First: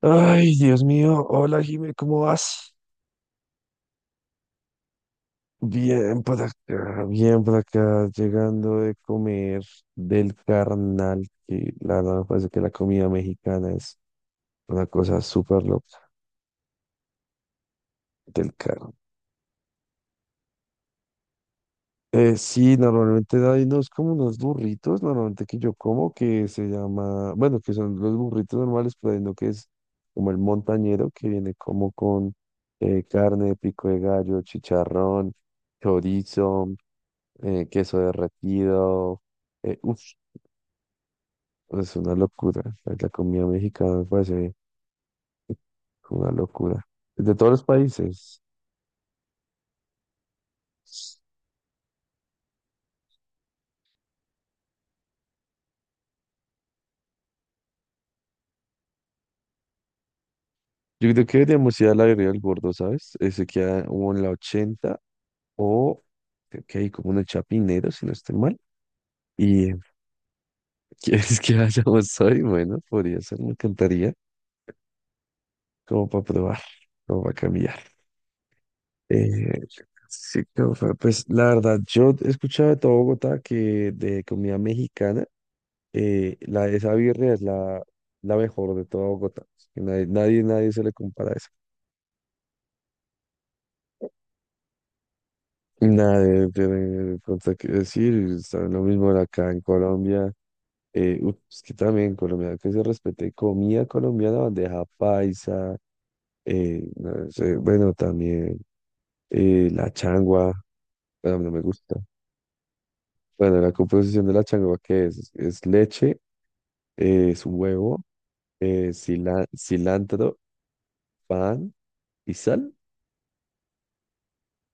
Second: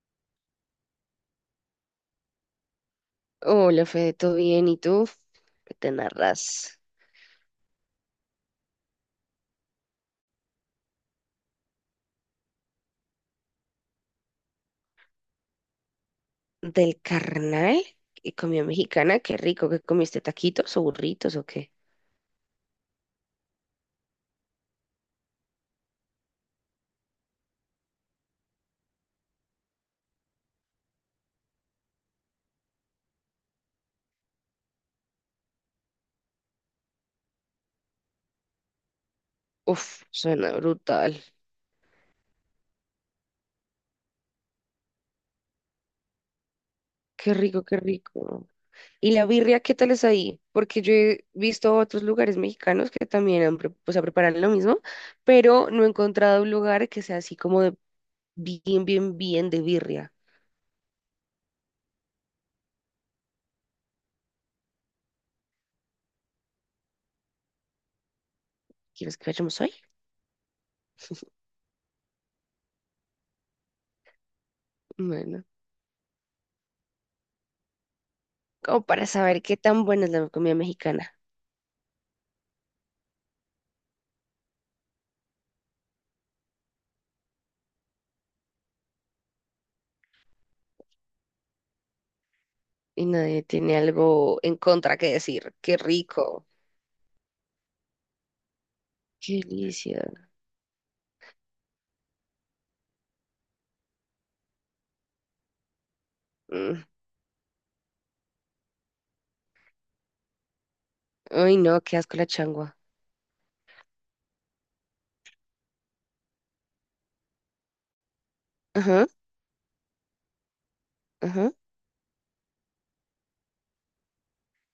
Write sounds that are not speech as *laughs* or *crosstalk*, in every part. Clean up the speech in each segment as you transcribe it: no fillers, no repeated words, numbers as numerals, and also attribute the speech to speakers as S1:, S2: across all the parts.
S1: Ay, Dios mío, hola Jimé, ¿cómo vas?
S2: Hola, Fede, ¿todo bien? ¿Y tú? ¿Qué te narras
S1: Bien por acá, llegando de comer del carnal, que la verdad me parece que la comida mexicana es una cosa súper loca
S2: del carnal y
S1: del
S2: comida
S1: carnal.
S2: mexicana? Qué rico, ¿qué comiste? ¿Taquitos o burritos o qué?
S1: Sí, normalmente hay unos como unos burritos, normalmente que yo como, que se llama, bueno, que son los burritos normales, pero hay uno que es como el montañero, que viene como con carne, pico de gallo, chicharrón, chorizo. Queso derretido.
S2: Uf,
S1: Uf,
S2: suena brutal.
S1: es una locura. Pues, la comida mexicana me parece una locura. De
S2: Qué
S1: todos los
S2: rico, qué
S1: países.
S2: rico. ¿Y la birria qué tal es ahí? Porque yo he visto otros lugares mexicanos que también han, o sea, preparan lo mismo, pero no he encontrado un lugar que sea así como de bien, bien, bien de birria.
S1: Yo creo que deberíamos ir a la Guerrilla del Gordo, ¿sabes? Ese queda como en la 80 o creo que hay como en el Chapinero, si no estoy mal.
S2: ¿Quieres que vayamos
S1: Y *laughs*
S2: hoy?
S1: quieres que vayamos hoy, bueno, podría ser, me encantaría,
S2: Bueno,
S1: como para probar, como para cambiar.
S2: como para saber qué
S1: Eh,
S2: tan buena es la
S1: sí,
S2: comida mexicana.
S1: pues la verdad, yo he escuchado de todo Bogotá que de comida mexicana. Esa birria es la mejor de toda Bogotá. Que nadie, nadie, nadie se le compara a esa.
S2: Y nadie tiene algo en contra que decir. Qué
S1: Y nada,
S2: rico,
S1: de pronto que decir, saben lo mismo
S2: qué
S1: acá en
S2: delicia.
S1: Colombia. Es que también en Colombia que se respete comida colombiana, bandeja paisa,
S2: Mm.
S1: no sé, bueno, también la changua, bueno, no
S2: Ay,
S1: me
S2: no,
S1: gusta.
S2: qué asco la changua.
S1: Bueno, la composición de la changua, ¿qué es? Es leche, es huevo,
S2: Ajá,
S1: cilantro,
S2: ajá.
S1: pan y sal.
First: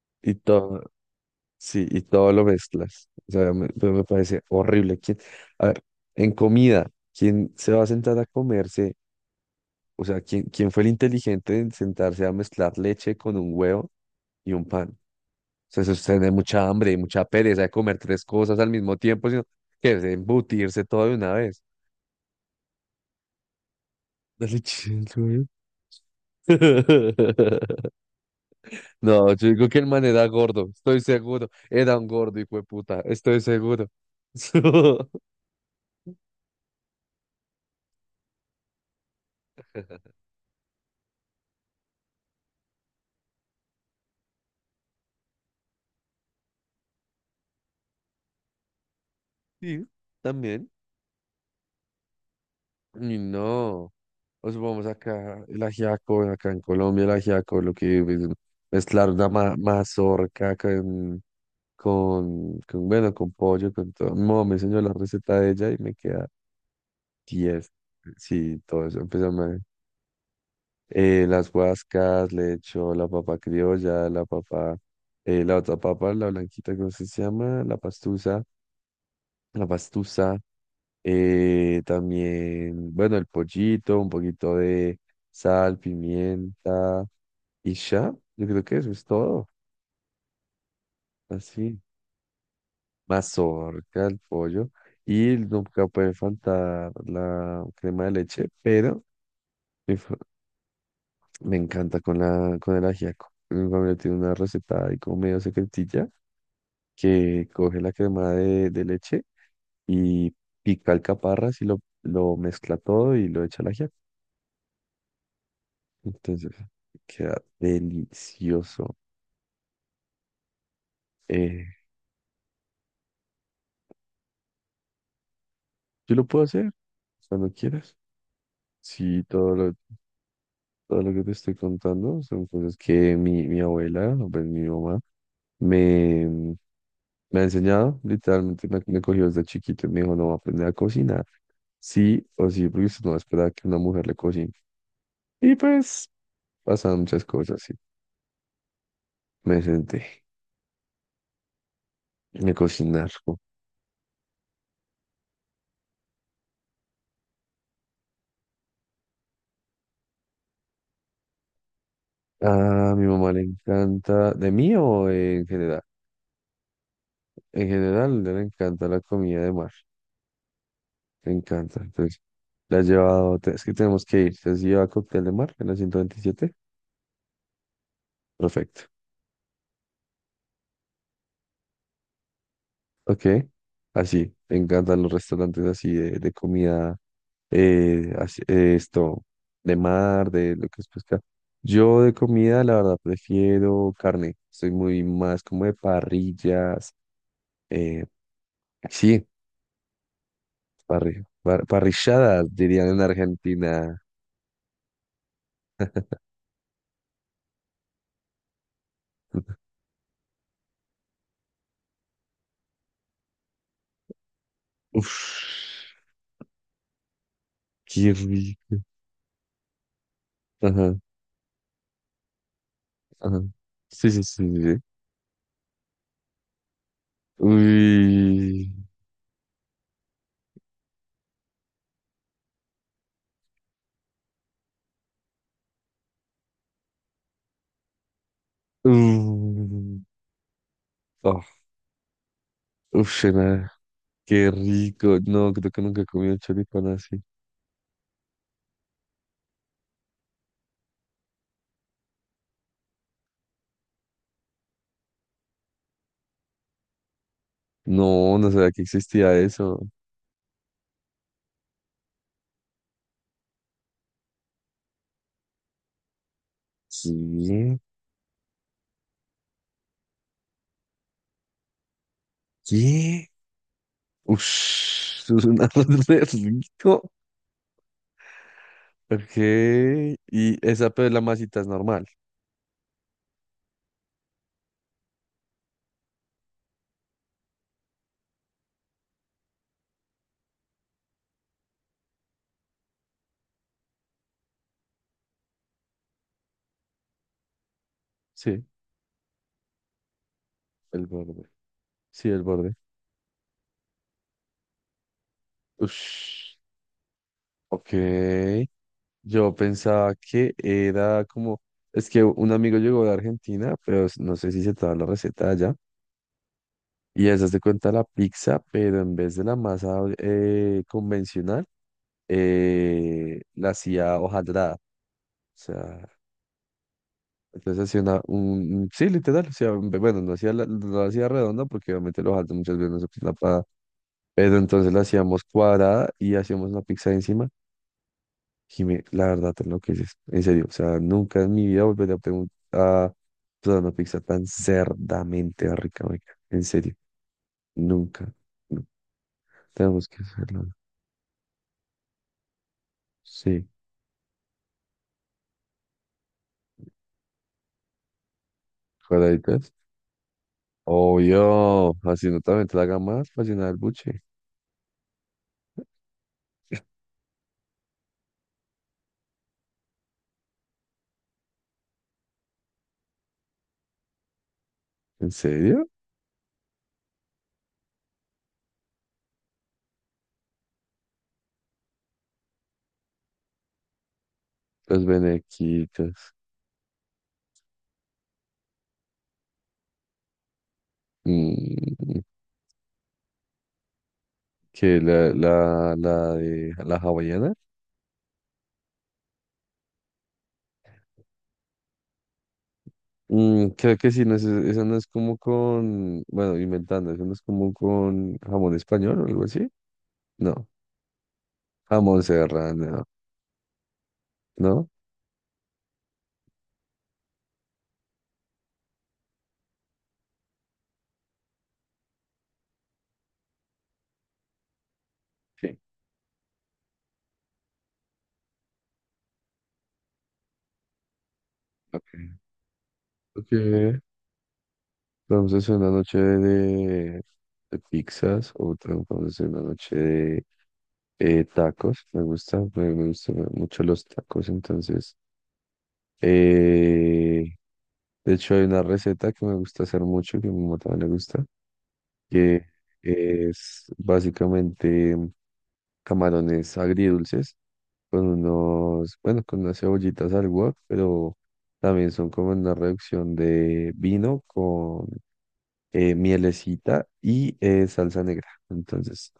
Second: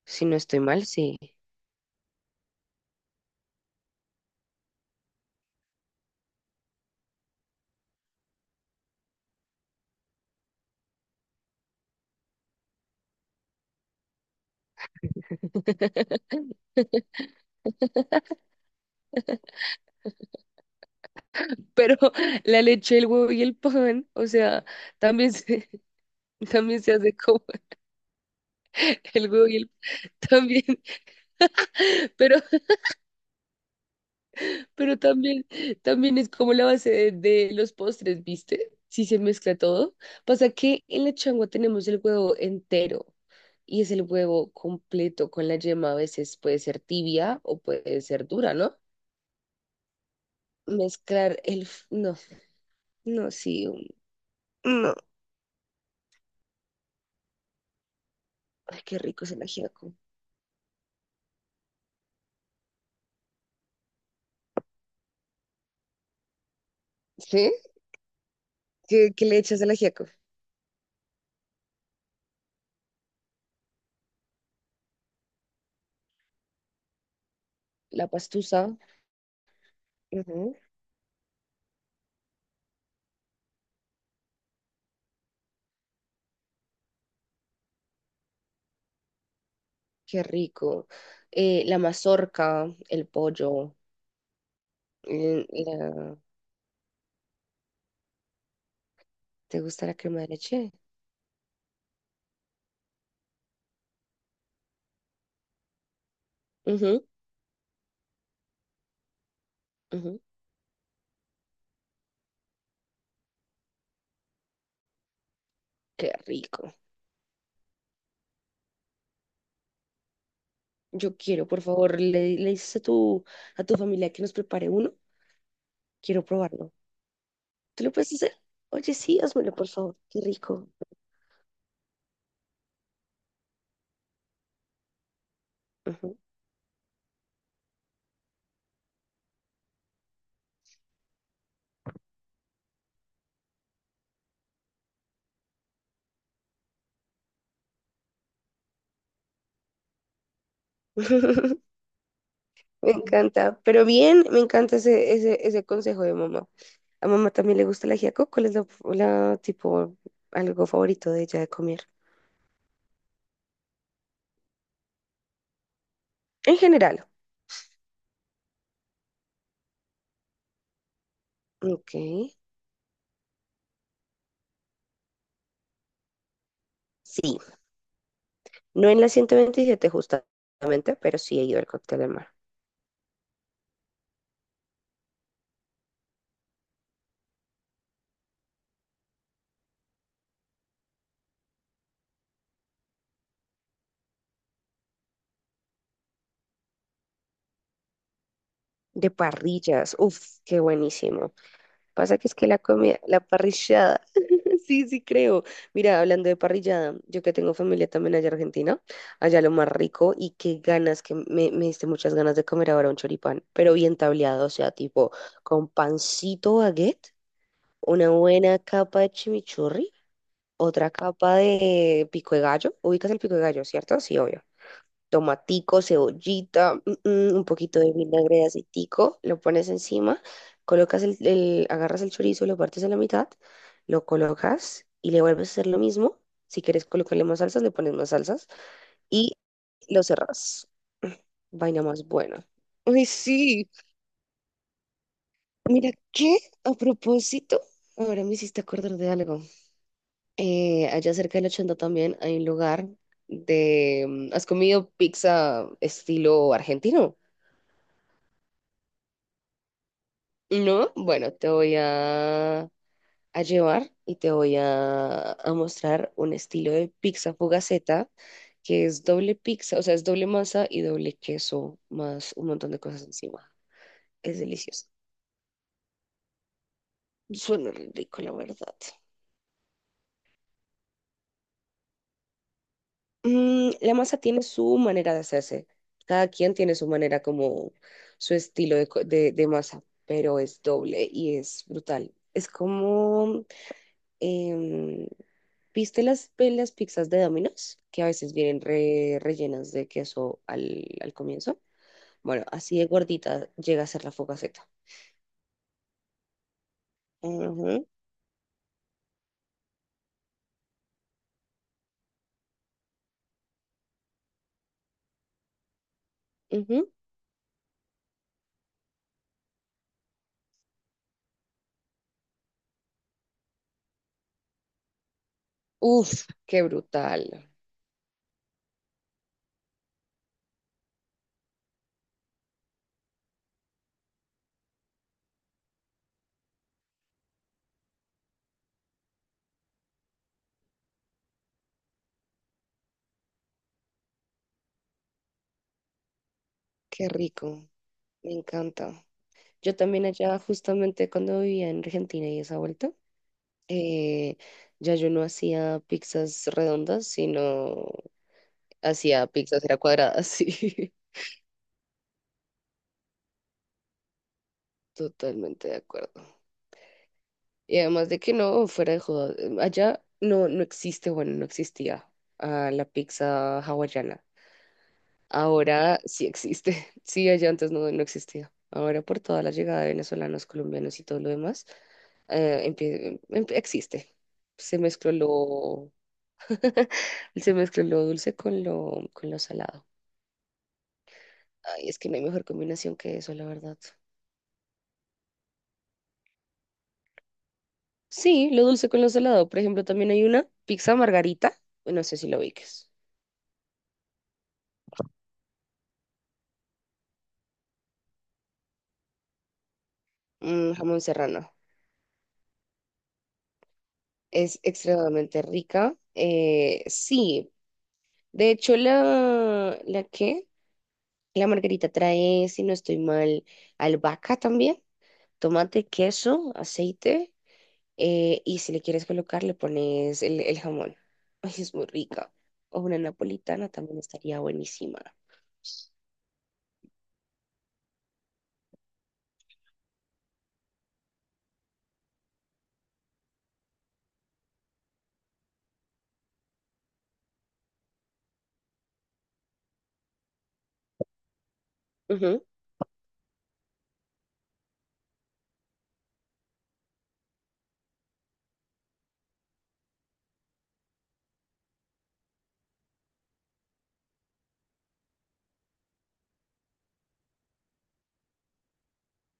S2: Si
S1: Y
S2: no estoy
S1: todo,
S2: mal, sí.
S1: Sí, y todo lo mezclas. O sea, pero me parece horrible. A ver, en comida, ¿quién se va a sentar a comerse? O sea, ¿quién fue el inteligente en sentarse a mezclar leche con un huevo y un pan? O sea, eso es tener mucha hambre y mucha pereza de comer tres cosas al mismo tiempo, sino que es embutirse todo de una vez.
S2: Pero *laughs* la leche, el huevo y el pan, o
S1: La
S2: sea,
S1: leche del
S2: también
S1: huevo.
S2: se, *laughs* también se hace como
S1: *laughs* No,
S2: el huevo
S1: yo
S2: y
S1: digo
S2: el
S1: que el man era
S2: también,
S1: gordo, estoy seguro. Era un
S2: *laughs* pero
S1: gordo, hijo de puta, estoy seguro.
S2: Pero
S1: *laughs*
S2: también, también es como la base de los postres, ¿viste? Si se mezcla todo. Pasa que en la changua tenemos el huevo entero y es el huevo completo con la yema. A veces puede ser tibia o puede ser dura, ¿no?
S1: Sí, también.
S2: Mezclar el. No,
S1: Y
S2: no, sí.
S1: no, o supongamos
S2: No.
S1: acá el ajiaco, acá en Colombia el ajiaco, lo que es
S2: Ay, qué
S1: mezclar
S2: rico
S1: una
S2: es el ajiaco.
S1: mazorca con, bueno, con pollo, con todo. Mi mamá me enseñó la receta de ella y me queda
S2: ¿Sí?
S1: 10. Sí, todo eso.
S2: ¿Qué le
S1: Empezamos
S2: echas al ajiaco?
S1: las guascas, le echo la papa criolla, la papa, la otra papa, la blanquita, ¿cómo se llama? La
S2: La
S1: pastusa,
S2: pastusa.
S1: la pastusa.
S2: Ujú.
S1: También, bueno, el pollito, un poquito de sal, pimienta y ya. Yo creo que eso es todo.
S2: Qué rico. La
S1: Así,
S2: mazorca, el pollo.
S1: mazorca, el pollo. Y
S2: eh,
S1: nunca puede
S2: la-
S1: faltar la crema de leche, pero
S2: ¿Te gusta la
S1: mi fa-
S2: crema de leche?
S1: me encanta con con el ajiaco. Mi familia tiene una receta ahí como medio secretilla
S2: Ujú,
S1: que coge la crema de leche
S2: ujú.
S1: y pica alcaparras y lo mezcla todo y lo echa al ajiaco.
S2: Qué
S1: Entonces,
S2: rico.
S1: queda delicioso.
S2: Yo quiero, por
S1: Eh,
S2: favor, le dices a tu familia que nos prepare uno.
S1: yo
S2: Quiero
S1: lo puedo hacer
S2: probarlo.
S1: cuando
S2: ¿Tú lo
S1: quieras.
S2: puedes hacer? Oye, sí,
S1: Sí,
S2: házmelo, por favor. Qué rico.
S1: todo lo que te estoy contando son cosas que mi abuela, o pues mi mamá,
S2: Ujú.
S1: me, mm, me ha enseñado. Literalmente me cogió desde chiquito y me dijo, no, va a aprender a cocinar. Sí o sí, porque usted no espera que una mujer le cocine. Y pues pasan muchas cosas, sí. Me senté,
S2: *laughs*
S1: me
S2: Me
S1: cocinar.
S2: encanta. Pero bien, me encanta ese consejo de mamá. A mamá también le gusta la ajiaco. ¿Cuál es la, tipo, algo favorito de ella de comer?
S1: A mi mamá le encanta, ¿de mí o en general?
S2: En general.
S1: En general, le encanta la comida de mar, le encanta.
S2: Ok.
S1: Entonces, la ha llevado, es que tenemos que ir. Entonces, si lleva cóctel de mar en la 127.
S2: Sí.
S1: Perfecto.
S2: No en la 127 justamente, pero sí he ido al cóctel del mar.
S1: Ok. Así, le encantan los restaurantes así de comida, esto, de mar, de lo que es pesca. Yo de comida, la verdad, prefiero carne. Soy muy más como de parrillas. eh,
S2: De
S1: sí,
S2: parrillas. Uf, qué buenísimo. Pasa que es
S1: parrilladas,
S2: que la
S1: dirían en
S2: comida, la
S1: Argentina.
S2: parrillada, *laughs* sí, sí creo. Mira, hablando de parrillada, yo que tengo familia también allá en Argentina, allá lo más rico y qué ganas, que me diste muchas ganas de comer ahora un choripán, pero bien tableado, o sea, tipo
S1: Uf,
S2: con pancito baguette, una
S1: qué
S2: buena
S1: rico.
S2: capa de chimichurri, otra
S1: Ajá,
S2: capa de pico de gallo. Ubicas el pico
S1: ajá.
S2: de gallo, ¿cierto?
S1: Sí,
S2: Sí,
S1: sí,
S2: obvio
S1: sí, sí. Sí.
S2: tomatico, cebollita, un poquito de vinagre de
S1: Uy.
S2: aceitico, lo pones encima, colocas agarras el chorizo, lo partes a la mitad, lo colocas y le vuelves a hacer lo mismo. Si quieres colocarle más salsas, le pones más salsas y
S1: Mm.
S2: lo cerrás. *clears throat*
S1: Oh,
S2: Vaina más buena. Ay,
S1: uf,
S2: sí.
S1: nada. Qué rico. No, creo que
S2: Mira,
S1: nunca he comido
S2: ¿qué? A
S1: choripán así.
S2: propósito, ahora me hiciste acordar de algo. Allá cerca del 80 también hay un lugar. ¿Has comido pizza estilo argentino?
S1: No, no sabía que existía eso.
S2: No, bueno, te voy a llevar y te voy a mostrar un estilo de pizza
S1: ¿Qué?
S2: fugaceta que es doble pizza, o sea, es doble masa y doble queso, más un montón de cosas
S1: ¿Qué?
S2: encima. Es
S1: Uf,
S2: delicioso.
S1: *laughs* eso es un arroz *laughs* re rico.
S2: Suena re rico, la verdad.
S1: Ok. Y esa, pero la masita es normal.
S2: Mm, la masa tiene su manera de hacerse. Cada quien tiene su manera como su estilo de masa, pero es doble y es brutal. Es como, em, ¿viste las pizzas de Domino's? Que a veces vienen
S1: Sí,
S2: rellenas de queso al,
S1: el
S2: al
S1: borde.
S2: comienzo.
S1: Sí, el
S2: Bueno,
S1: borde.
S2: así de gordita llega a ser la focaceta.
S1: Uf.
S2: Ujú,
S1: Ok. Yo pensaba que era como, es que un amigo llegó de Argentina, pero no sé si se traba la receta allá,
S2: ujú.
S1: y esa se cuenta la pizza, pero en vez de la masa convencional, la hacía hojaldrada. O sea,
S2: Uf, qué brutal.
S1: entonces hacía un, sí, literal, o sea, bueno, no la hacía redonda porque obviamente la hojaldre muchas veces no se usa para, pero entonces la hacíamos cuadrada y hacíamos una pizza encima. Jime, la verdad te enloqueces, en serio, o sea, nunca en mi vida volveré a preguntar a probar una pizza tan cerdamente rica, marica, en serio,
S2: Qué rico.
S1: nunca,
S2: Me
S1: nunca,
S2: encanta. Yo también
S1: tenemos que
S2: allá,
S1: hacerlo, ¿no?
S2: justamente cuando vivía en Argentina y esa vuelta,
S1: Sí,
S2: eh, ya yo no hacía pizzas redondas, sino hacía pizzas
S1: cuadraditas,
S2: era cuadradas, *laughs* sí.
S1: obvio, así no también te la haga más para llenar el buche,
S2: Totalmente de acuerdo. Y además de que no, fuera de joda, allá no, no existe, bueno, no existía la pizza hawaiana.
S1: en serio,
S2: Ahora sí existe. *laughs* Sí, allá antes no, no existía. Ahora por toda la llegada de venezolanos, colombianos y todo lo demás, existe. Se
S1: los
S2: mezcló lo,
S1: benequitos,
S2: *laughs* se mezcló lo dulce con lo salado. Ay, es que no
S1: mm,
S2: hay mejor combinación que eso, la verdad.
S1: que la de la hawaiana,
S2: Sí, lo dulce con lo salado. Por ejemplo, también hay una pizza margarita. No sé si lo ubiques.
S1: Creo que sí, eso no es como con, bueno, inventando, eso no es como con jamón español o algo así. No,
S2: Mm, jamón serrano.
S1: A Serrano,
S2: Es
S1: ¿no?
S2: extremadamente rica. Sí, de hecho ¿la qué? La margarita trae, si no estoy mal, albahaca también,
S1: Sí.
S2: tomate, queso, aceite y si le quieres colocar le pones el jamón. *laughs* Ay, es muy
S1: Ok.
S2: rica. O una
S1: Ok.
S2: napolitana también estaría buenísima.
S1: Vamos a hacer una noche de pizzas, otra vamos a hacer una noche de tacos. Me gusta, me gustan mucho los tacos, entonces. eh, de hecho, hay una receta que me gusta hacer mucho, que a mi mamá también le gusta,
S2: Ujú.
S1: que es básicamente camarones agridulces. Con bueno, con unas cebollitas al wok, pero también son como una reducción de vino con mielecita y salsa negra. Entonces,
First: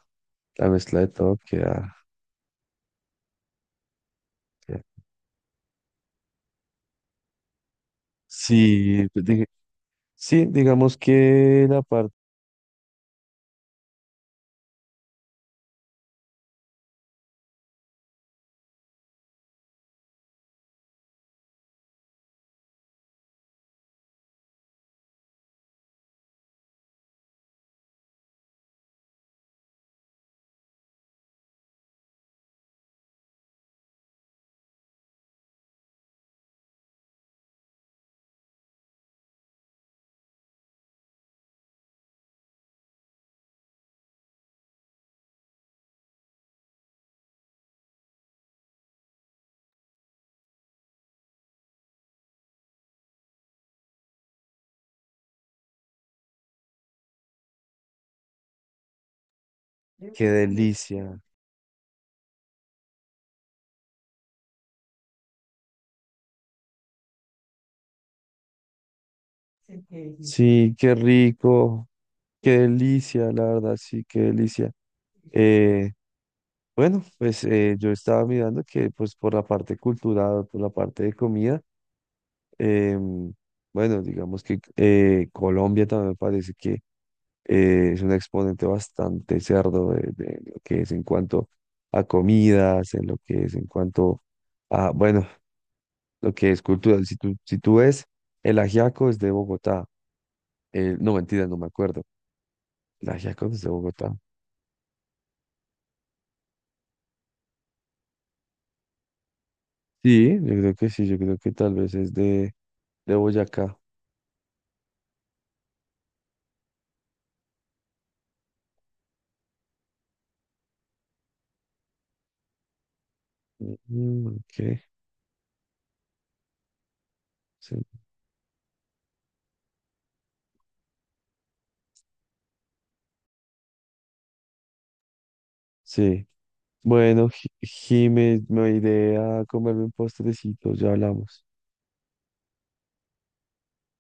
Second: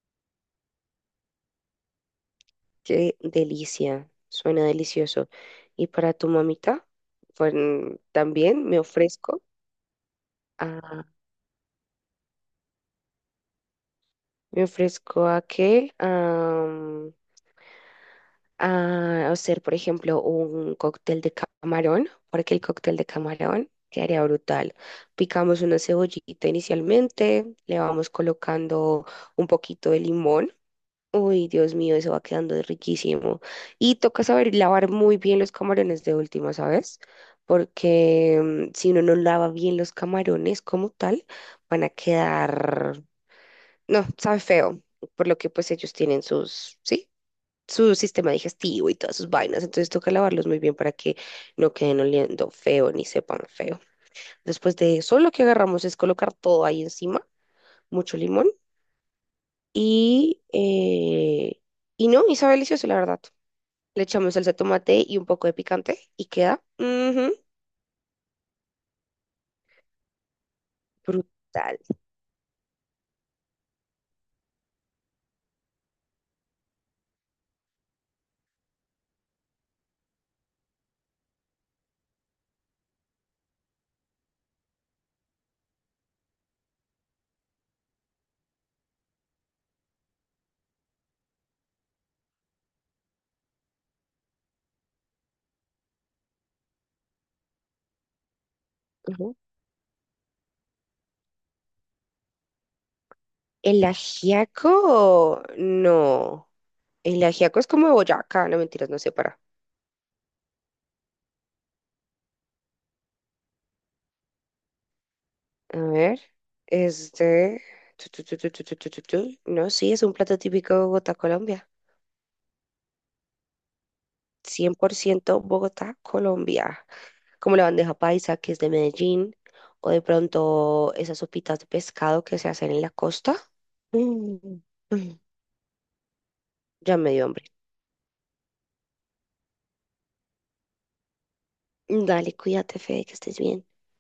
S1: la mezcla de todo queda,
S2: Qué delicia, suena
S1: queda-
S2: delicioso. ¿Y para tu mamita? Pues, también me
S1: Sí, pues,
S2: ofrezco.
S1: sí, digamos que la parte,
S2: Me ofrezco a que a hacer, por ejemplo, un cóctel de camarón, porque el cóctel de camarón quedaría brutal. Picamos una cebollita inicialmente, le vamos colocando un poquito de limón. Uy, Dios mío, eso va quedando riquísimo. Y toca saber lavar muy bien los camarones de última, ¿sabes? Porque si uno no lava bien los camarones como tal, van a quedar no, sabe feo, por lo que pues ellos tienen sus, sí, su sistema digestivo y todas sus vainas, entonces toca lavarlos muy bien para que no queden oliendo feo ni sepan feo. Después de eso, lo que agarramos es colocar todo ahí encima, mucho limón
S1: qué
S2: y,
S1: delicia.
S2: eh, y no, y sabe delicioso, la verdad. Le echamos salsa de tomate y un poco de picante y queda
S1: Sí, qué
S2: brutal.
S1: rico, qué delicia, la verdad, sí, qué delicia. Eh, bueno, pues yo estaba mirando que pues por la parte cultural, por la parte de comida, Em, bueno, digamos que Colombia también me parece que es un exponente bastante cerdo de lo que es en cuanto a comidas, en lo que es en cuanto a, bueno, lo que es cultural. Si tú ves, el ajiaco es de
S2: Ujú.
S1: Bogotá. No, mentira, no me acuerdo. El ajiaco no es de
S2: El
S1: Bogotá.
S2: ajiaco, no. El ajiaco es como de Boyacá, no mentiras, no sé para.
S1: Sí, yo creo que sí, yo creo que tal vez es de Boyacá.
S2: A ver, es de... tu, no, sí, es un plato típico de Bogotá, Colombia.
S1: Mm,
S2: Cien
S1: ok,
S2: por ciento Bogotá, Colombia. Como la
S1: sí.
S2: bandeja paisa, que es de Medellín, o de pronto esas sopitas de pescado que se hacen en la costa. Mm, mm,
S1: Sí.
S2: Ya me dio
S1: Bueno,
S2: hambre.
S1: Jimé, me iré a comerme un postrecito, ya hablamos.
S2: Dale, cuídate, Fede, que estés bien.